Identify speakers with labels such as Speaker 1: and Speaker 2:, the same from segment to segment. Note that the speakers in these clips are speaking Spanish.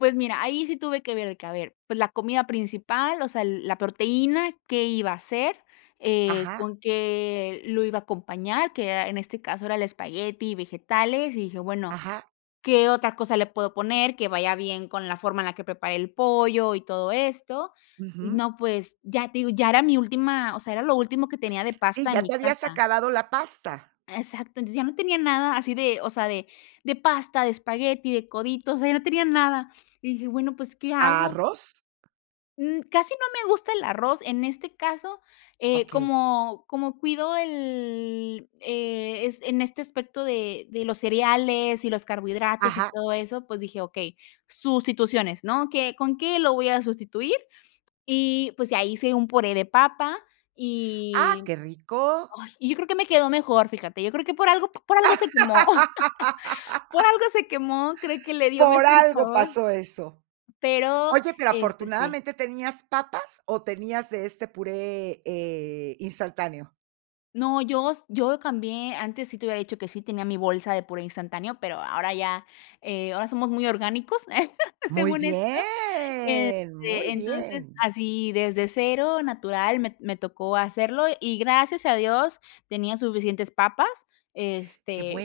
Speaker 1: Pues, mira, ahí sí tuve que ver, de que a ver, pues, la comida principal, o sea, la proteína, qué iba a hacer, eh,
Speaker 2: Ajá.
Speaker 1: con qué lo iba a acompañar, que era en este caso, era el espagueti y vegetales, y dije: "Bueno,
Speaker 2: Ajá.
Speaker 1: ¿qué otra cosa le puedo poner, que vaya bien con la forma en la que preparé el pollo y todo esto?". Y
Speaker 2: Ujú.
Speaker 1: no, pues, ya te digo, ya era mi última o sea, era lo último que tenía de
Speaker 2: Si,
Speaker 1: pasta en
Speaker 2: ya
Speaker 1: mi
Speaker 2: te habías
Speaker 1: casa.
Speaker 2: acabado la pasta.
Speaker 1: Exacto. Entonces, ya no tenía nada así de, o sea, de de pasta, de espagueti, de coditos, o sea, ya no tenía nada. Y dije: "Bueno, pues, ¿qué hago?".
Speaker 2: ¿Arroz?
Speaker 1: Mm, casi no me gusta el arroz, en este caso, eh,
Speaker 2: Okey.
Speaker 1: como como cuido el eh, es en este aspecto de de los cereales y los carbohidratos, y
Speaker 2: Ajá.
Speaker 1: todo eso, pues dije: "Okey, sustituciones, ¿no? ¿Qué con qué lo voy a sustituir?". Y, pues ya hice un puré de papa
Speaker 2: Ah,
Speaker 1: y
Speaker 2: qué rico.
Speaker 1: ay, y yo creo que me quedó mejor, fíjate, yo creo que por algo p por algo se quemó, por algo se quemó, creo que le dio
Speaker 2: Por
Speaker 1: mejor
Speaker 2: algo
Speaker 1: sabor.
Speaker 2: pasó eso.
Speaker 1: Pero,
Speaker 2: Oye, pero
Speaker 1: este Sí.
Speaker 2: afortunadamente, ¿tenías papas o tenías de este puré, eh, instantáneo?
Speaker 1: No, yo s yo cambié, antes sí te habiera dicho que sí tenía mi bolsa de puré instantáneo, pero ahora ya, eh, ahora somos muy orgánicos,
Speaker 2: Muy
Speaker 1: según esto.
Speaker 2: bien, muy
Speaker 1: Este, entonces,
Speaker 2: bien.
Speaker 1: así, desde cero, natural, me t me tocó hacerlo, y gracias a Dios, tenía suficientes papas,
Speaker 2: Qué
Speaker 1: este,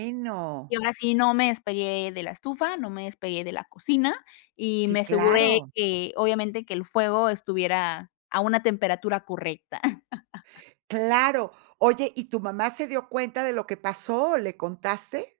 Speaker 1: y ahora sí, no me despegué de la estufa, no me despegué de la cocina y
Speaker 2: Sí,
Speaker 1: me aseguré
Speaker 2: claro.
Speaker 1: que, obviamente, que el fuego estuviera a una temperatura correcta.
Speaker 2: Claro. Oye, ¿y tu mamá se dio cuenta de lo que pasó? ¿Le contaste?